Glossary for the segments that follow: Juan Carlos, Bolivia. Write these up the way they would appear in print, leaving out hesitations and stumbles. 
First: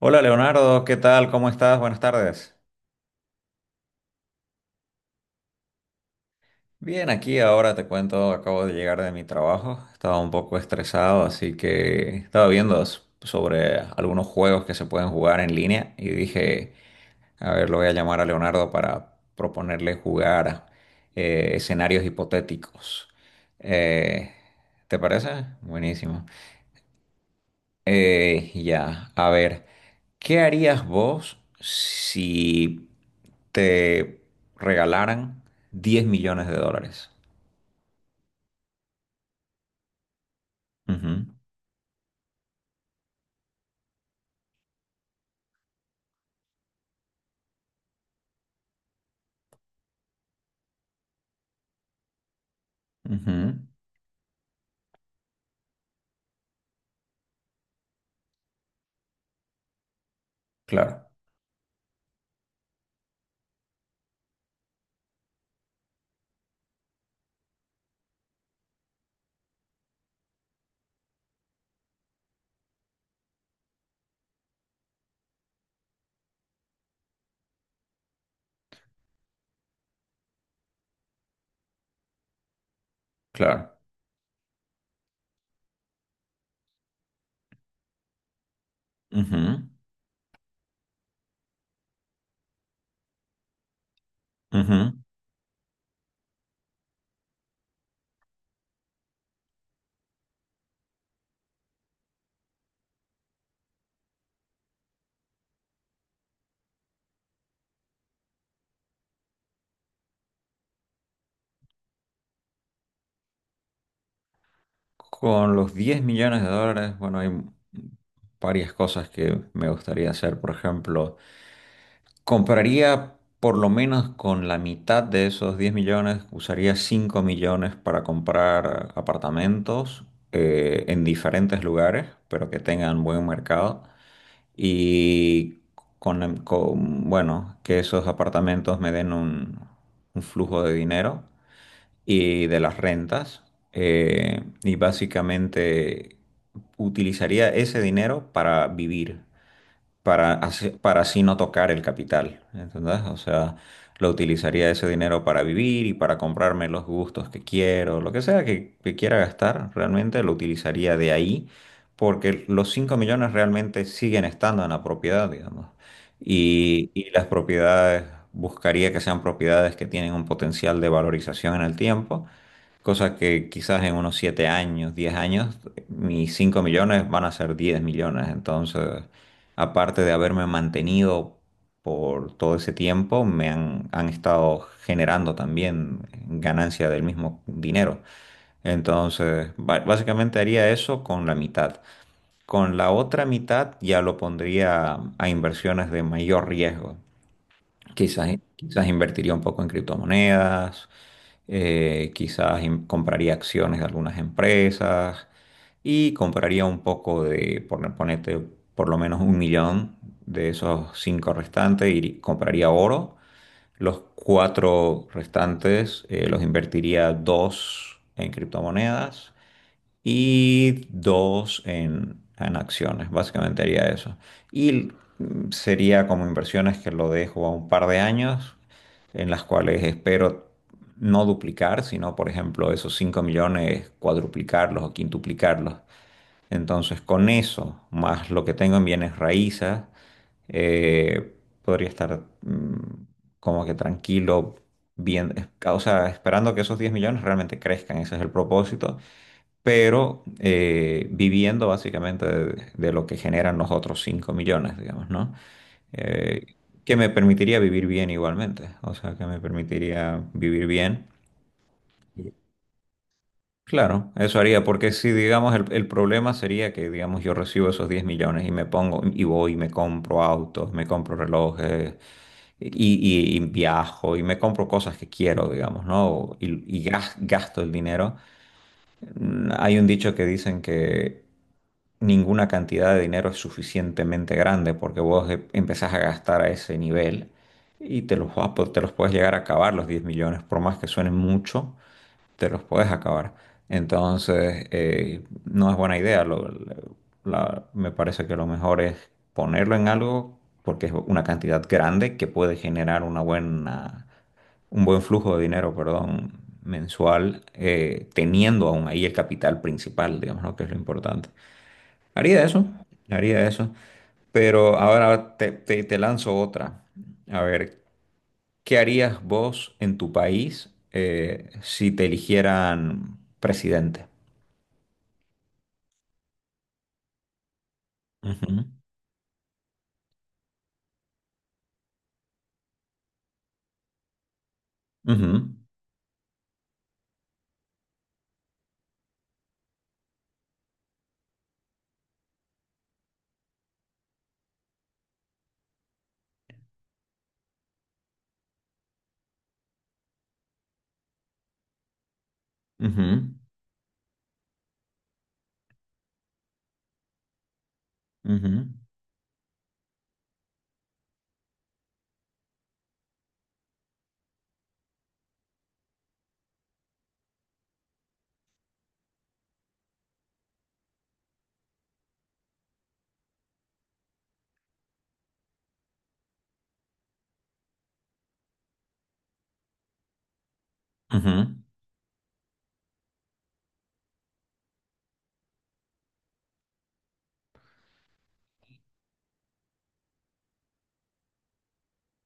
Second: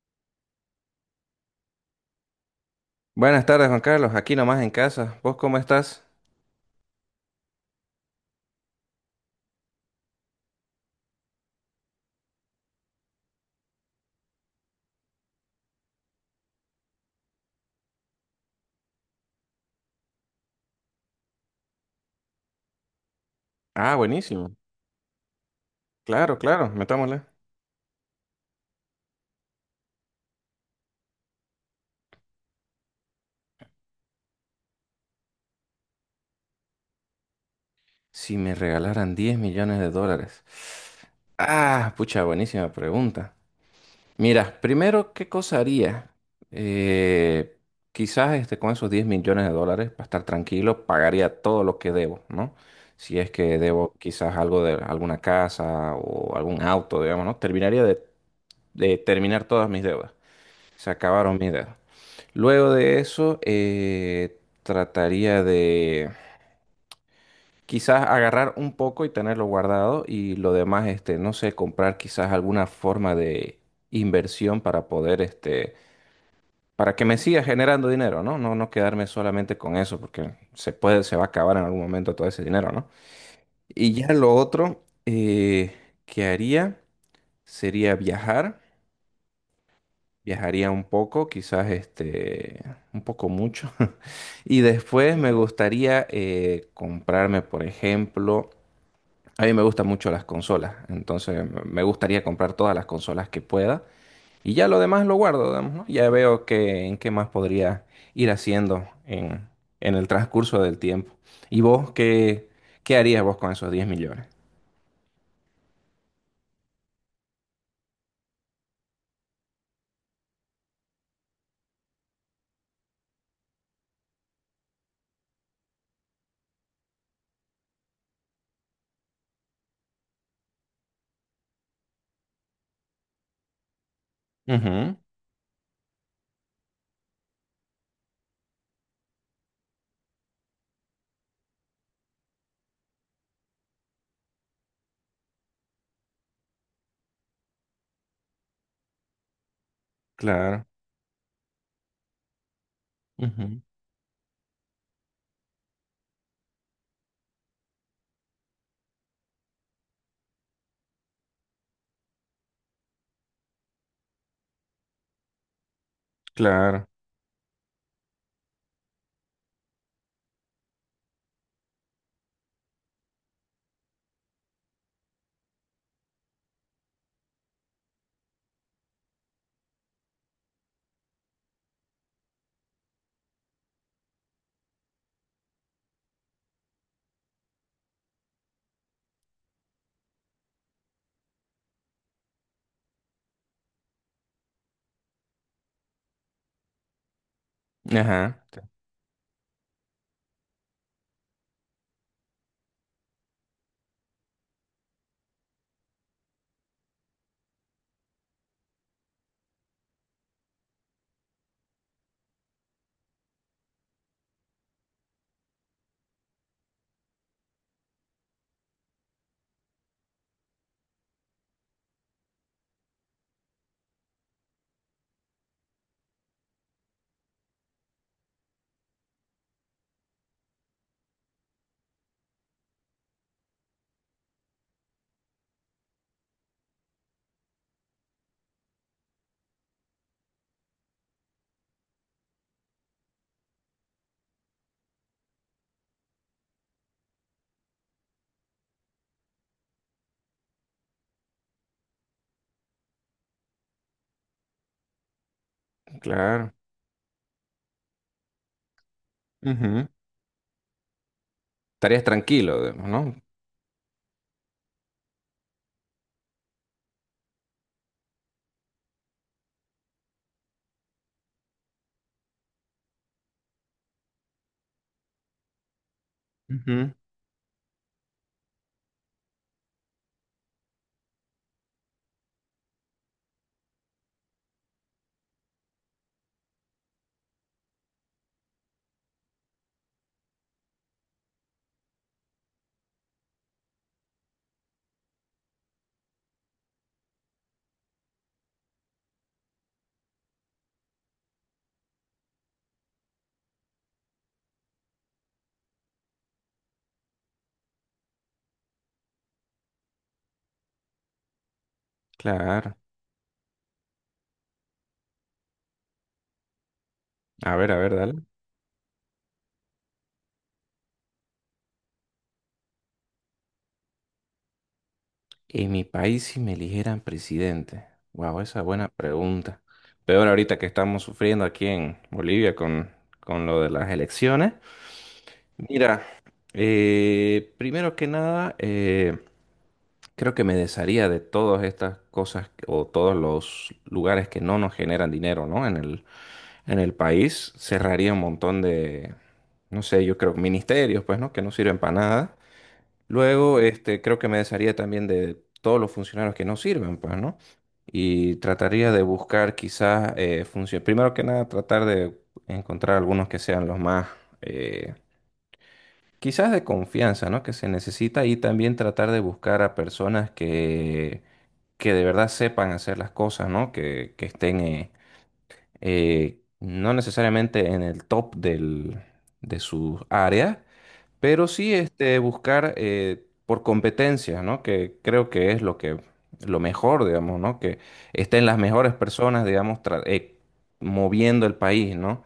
Hola Leonardo, ¿qué tal? ¿Cómo estás? Buenas tardes. Buenas tardes, Juan Carlos. Aquí nomás en casa. ¿Vos cómo estás? Bien, aquí ahora te cuento, acabo de llegar de mi trabajo, estaba un poco estresado, así que estaba viendo sobre algunos juegos que se pueden jugar en línea y dije, a ver, lo voy a llamar a Leonardo para proponerle jugar escenarios hipotéticos. Ah, Eh, buenísimo. ¿te parece? Buenísimo. Claro, claro, metámosle. Ya, a ver, ¿qué harías vos si te regalaran 10 millones de dólares? Si me regalaran 10 millones de dólares. Ujú, Ah, pucha, buenísima pregunta. Mira, primero, ¿qué cosa haría? Eh, Quizás este, con esos 10 millones de dólares, para estar tranquilo, pagaría todo lo que debo, ¿no? Si es ujú, que debo quizás algo de alguna casa o algún auto, digamos, ¿no? Terminaría de terminar todas mis deudas. Se claro, acabaron mis dedos. Luego de eso, trataría de quizás agarrar un poco y tenerlo guardado y lo demás, este, no sé, comprar quizás alguna forma de inversión para poder, este, para que me siga generando dinero, ¿no? No, no quedarme solamente con eso porque se puede, se va a acabar en algún momento todo ese dinero, ¿no? claro. Y ya lo otro, que haría sería viajar. Ujú, Viajaría un poco, quizás este, un poco mucho. Y ujú. después me gustaría, comprarme, por ejemplo, a mí me gustan mucho las consolas, entonces me gustaría comprar todas las consolas que pueda y ya lo demás lo guardo, digamos, ¿no? Ya veo que, en qué más podría ir haciendo en el transcurso del tiempo. ¿Y vos qué, qué harías vos con esos diez millones? Con los diez millones de dólares, bueno, hay varias cosas que me gustaría hacer. Por ejemplo, compraría por lo menos con la mitad de esos 10 millones, usaría 5 millones para comprar apartamentos en diferentes lugares, pero que tengan buen mercado. Ujú, Y con bueno, que esos apartamentos me den un flujo de dinero y de las rentas. Y básicamente utilizaría ese dinero para vivir, para claro, así, para así no tocar el capital, ¿entendés? O sea, ujú, lo utilizaría ese dinero para vivir y para comprarme los gustos que quiero, lo que sea que quiera gastar, realmente lo utilizaría de ahí, porque los 5 millones realmente siguen estando en la propiedad, digamos. claro, Y las propiedades, buscaría que sean propiedades que tienen un potencial de valorización en el tiempo. Cosa que quizás en unos 7 años, 10 años, mis 5 millones van a ser 10 millones. Entonces, aparte de haberme mantenido por todo ese tiempo, me han, han estado generando también ganancia del mismo dinero. Entonces, básicamente haría eso con la mitad. Con la otra mitad ya lo pondría a inversiones de mayor riesgo. Quizás, ajá, quizás invertiría un poco en criptomonedas, quizás compraría acciones de algunas empresas y compraría un poco de, por, ponete por lo menos un millón de esos cinco restantes y compraría oro. Los cuatro restantes los invertiría dos en criptomonedas y dos en acciones, básicamente haría eso. Y sería como inversiones que lo dejo a un par de años, en las cuales espero no duplicar, sino, por ejemplo, esos 5 millones, cuadruplicarlos o quintuplicarlos. Entonces, con eso, más lo que tengo en bienes raíces, eh, podría estar como que tranquilo, bien, o sea, esperando que esos 10 millones realmente crezcan, ese es el propósito, pero viviendo básicamente de lo que generan los otros 5 millones, digamos, ¿no? claro, Eh, que me permitiría vivir bien igualmente, o sea, que me ujú. permitiría vivir bien. Estarías tranquilo, digamos, ¿no? Claro, eso haría, porque si, digamos, el problema sería que, digamos, yo recibo esos 10 millones y me pongo, y voy, y me compro autos, me compro relojes, y, y viajo, y me compro cosas que quiero, digamos, ¿no? Y, y Ujú, gas- gasto el dinero. Hay un dicho que dicen que ninguna cantidad de dinero es suficientemente grande porque vos empezás a gastar a ese nivel y te los puedes llegar a acabar los 10 millones, por más que suenen mucho, te los puedes acabar. Entonces, no es buena idea. Me parece que lo mejor es ponerlo en algo porque es una cantidad grande que puede generar un buen flujo de dinero, perdón, mensual, teniendo aún ahí el capital principal, digamos, ¿no? Que es lo importante. Haría eso, claro. haría eso. Pero ahora te lanzo otra. A A ver, ver, dale. ¿qué harías vos en tu país si te eligieran presidente? En mi país, si me eligieran presidente. Wow, esa Ujú, es buena pregunta. Peor ahorita que estamos sufriendo aquí en Bolivia con lo de las elecciones. ujú, Mira, primero que nada, creo que me desharía de todas estas cosas o todos los lugares que no nos generan dinero, ¿no? En el país cerraría un montón de, no sé, yo creo, ministerios, pues, ¿no? Que no sirven para nada. ujú, Luego, este, creo que me desharía también de todos los funcionarios que no sirven, pues, ¿no? Y ujú, trataría de buscar quizás, funciones. Primero que nada, tratar de encontrar algunos que sean los más, eh, quizás de confianza, ¿no? Que se necesita y también tratar de buscar a personas que de verdad sepan hacer las cosas, ¿no? Que estén, no necesariamente en el top del, de sus áreas, pero ujú. sí, este, buscar, por competencias, ¿no? Que creo que es lo que, lo mejor, digamos, ¿no? Que estén las mejores personas, digamos, moviendo el país, ¿no?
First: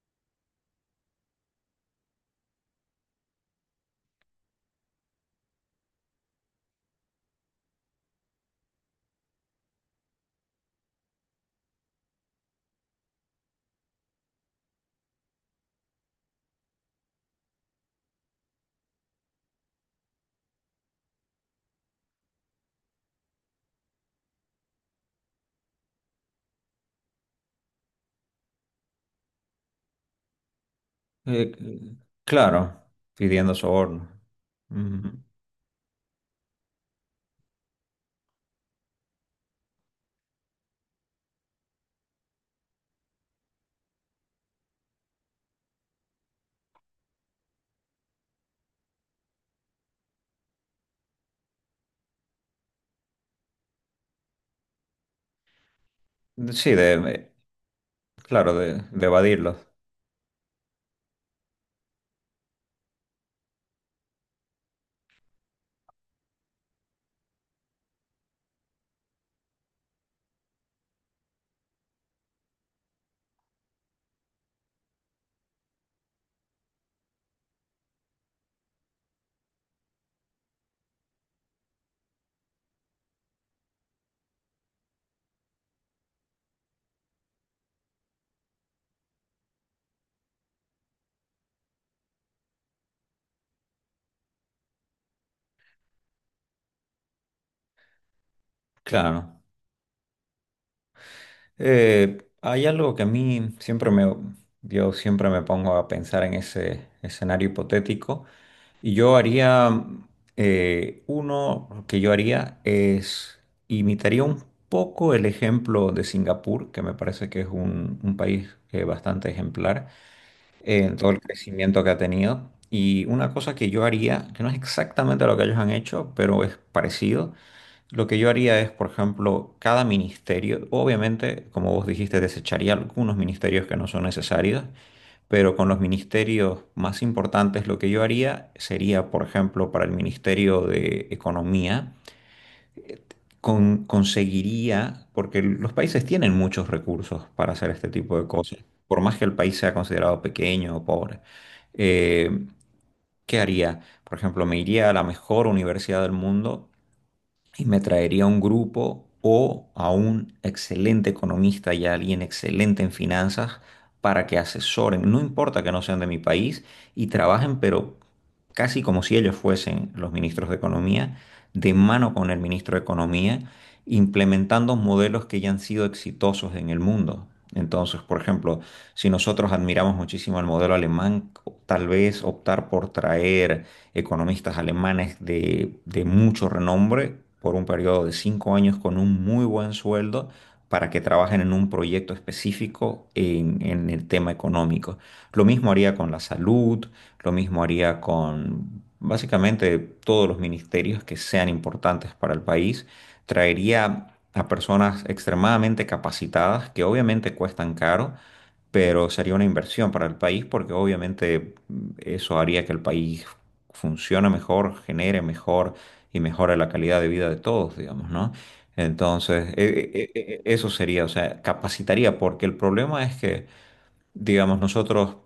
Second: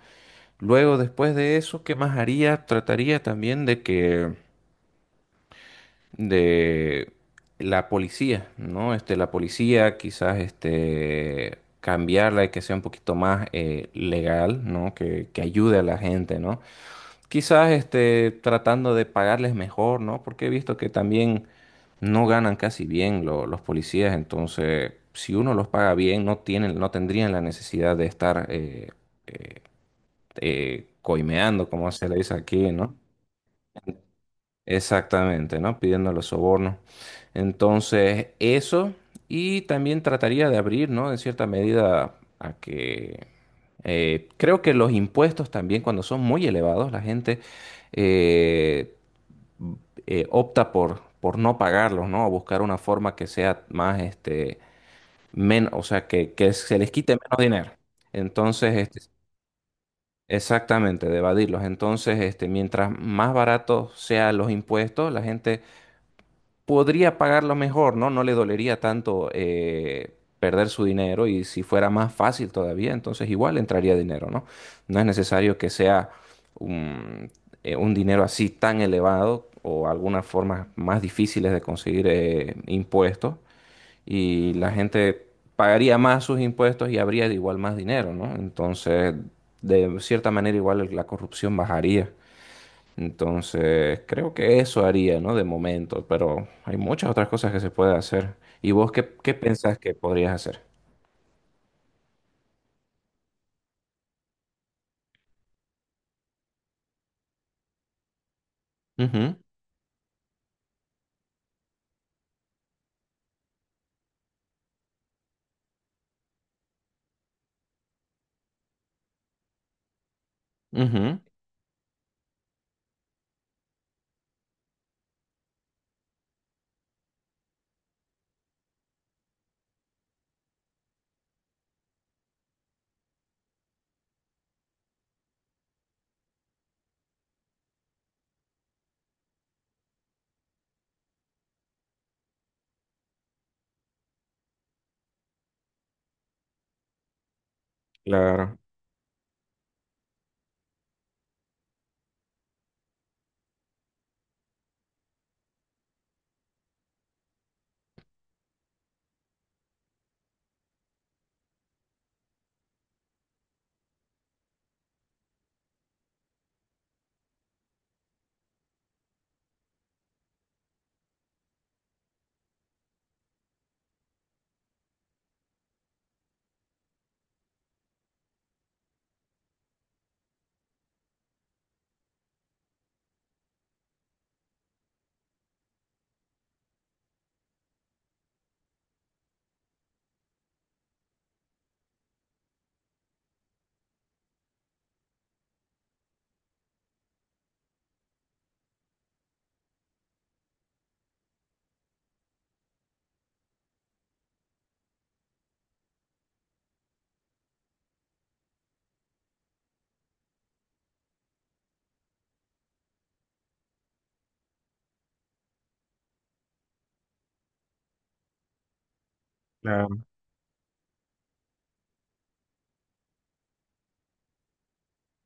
Luego, después de eso, ¿qué más haría? Trataría también de que, de la policía, ¿no? Este, la policía quizás, este, cambiarla y que sea un poquito más, legal, ¿no? Que ayude a la gente, ¿no? Quizás este, tratando de pagarles mejor, ¿no? Porque he visto que también no ganan casi bien los policías, entonces si uno los paga bien, no tienen, no tendrían la necesidad de estar, eh, Eh, coimeando, como c- se le dice aquí, claro, ¿no? pidiendo soborno. Ujú. Exactamente, ¿no? Pidiendo los sobornos. Entonces, eso, y también trataría de abrir, ¿no? En cierta medida a que, creo que los impuestos también, cuando son muy elevados, la gente, eh, opta por no pagarlos, ¿no? O buscar una forma que sea más, este, menos, o sea, que Sí, se les quite menos dinero. claro, Entonces, de, este, de evadirlos. exactamente, de evadirlos. Entonces, este, mientras más baratos sean los impuestos, la gente podría pagarlo mejor, ¿no? No le dolería tanto, perder su dinero y si fuera más fácil todavía, entonces igual entraría dinero, ¿no? No es necesario que sea un, un dinero así tan elevado o algunas formas más difíciles de conseguir, impuestos y la gente pagaría más sus impuestos y habría de igual más dinero, ¿no? Entonces, de cierta manera igual la corrupción bajaría. Entonces, creo que eso haría, ¿no? De momento, pero hay muchas otras cosas que se puede hacer. ¿Y vos qué, Claro. pensás que podrías hacer? Hay algo que a mí siempre me, yo siempre me pongo a pensar en ese escenario hipotético y yo Ujú, haría, uno que yo haría es, imitaría un poco el ejemplo de Singapur, que me parece que es un país bastante ejemplar en todo ujú, el crecimiento que ha tenido. Y una cosa que yo haría, que no es exactamente lo que ellos han hecho, pero es parecido, lo que yo haría es, por ejemplo, cada ministerio, obviamente, como vos dijiste, desecharía algunos ministerios que no son necesarios, pero con los ministerios más importantes lo que yo haría sería, por ejemplo, para el Ministerio de Economía, conseguiría, porque los países tienen muchos recursos para hacer este tipo de claro, cosas, por más que el país sea considerado pequeño o pobre. Eh, ¿Qué haría? Por ejemplo, me iría a la mejor universidad del mundo y me traería a un grupo o a un excelente economista y a alguien excelente en finanzas para que asesoren, no importa que no sean de mi país, y trabajen, pero casi como si ellos fuesen los ministros de Economía, de mano con el ministro de Economía, implementando modelos que ya han sido exitosos en el mundo. Entonces, por ejemplo, si nosotros admiramos muchísimo el modelo alemán, tal vez optar por traer economistas alemanes de mucho renombre por un periodo de cinco años con un muy buen sueldo para que trabajen en un proyecto específico en el tema económico. Lo mismo haría con la salud, lo mismo haría con básicamente todos los ministerios que sean importantes para el país. Traería a personas extremadamente capacitadas que obviamente cuestan caro, pero sería una inversión para el país porque obviamente eso haría que el país funciona mejor, genere mejor y mejora la calidad de vida de todos, digamos, ¿no? Entonces, e- claro. e- e- e, eso sería, o sea, capacitaría, porque el problema es que, digamos, nosotros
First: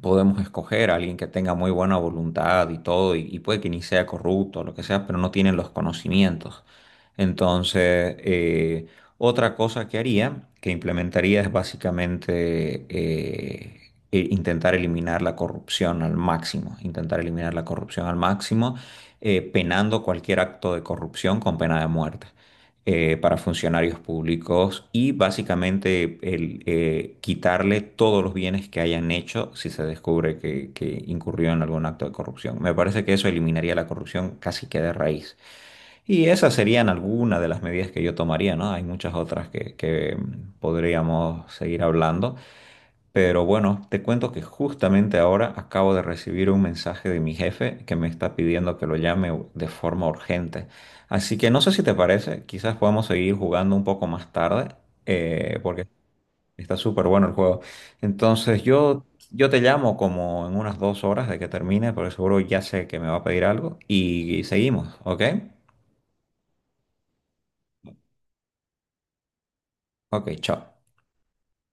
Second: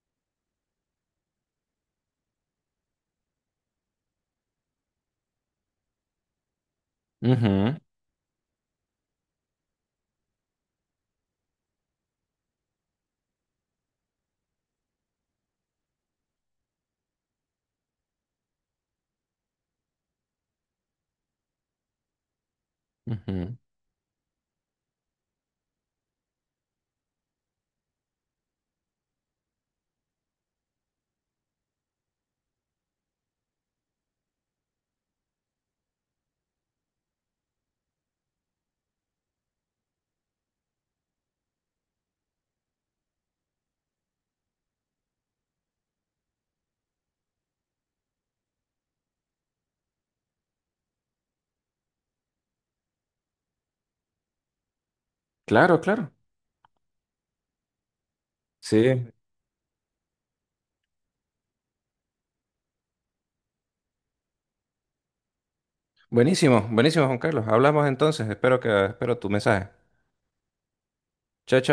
podemos escoger a alguien que tenga muy buena voluntad y todo, y puede que ni sea corrupto o lo que sea, pero no tienen los conocimientos. Ujú, Entonces, otra cosa que haría, que implementaría, es básicamente intentar eliminar la corrupción al máximo, intentar eliminar la corrupción al máximo, penando cualquier acto de corrupción con pena de muerte para ujú. funcionarios públicos y básicamente quitarle todos los bienes que hayan hecho si se descubre que incurrió en algún acto de corrupción. Me parece que eso eliminaría la corrupción casi que de raíz. Y esas serían algunas de las medidas que yo tomaría, ¿no? Hay muchas otras que, podríamos seguir hablando, pero bueno, te cuento que justamente ahora acabo de recibir un mensaje de mi jefe que me está pidiendo que lo llame de forma urgente. Así que no sé si te parece, quizás podamos seguir jugando un poco más tarde, Claro, porque claro. está súper bueno el juego. Entonces yo, Sí. yo te llamo como en unas dos horas de que termine, porque seguro ya sé que me va a pedir algo y seguimos, ¿ok? Buenísimo, buenísimo, Juan Carlos. Hablamos entonces. Espero tu mensaje. Ok, chao. Chao, chao.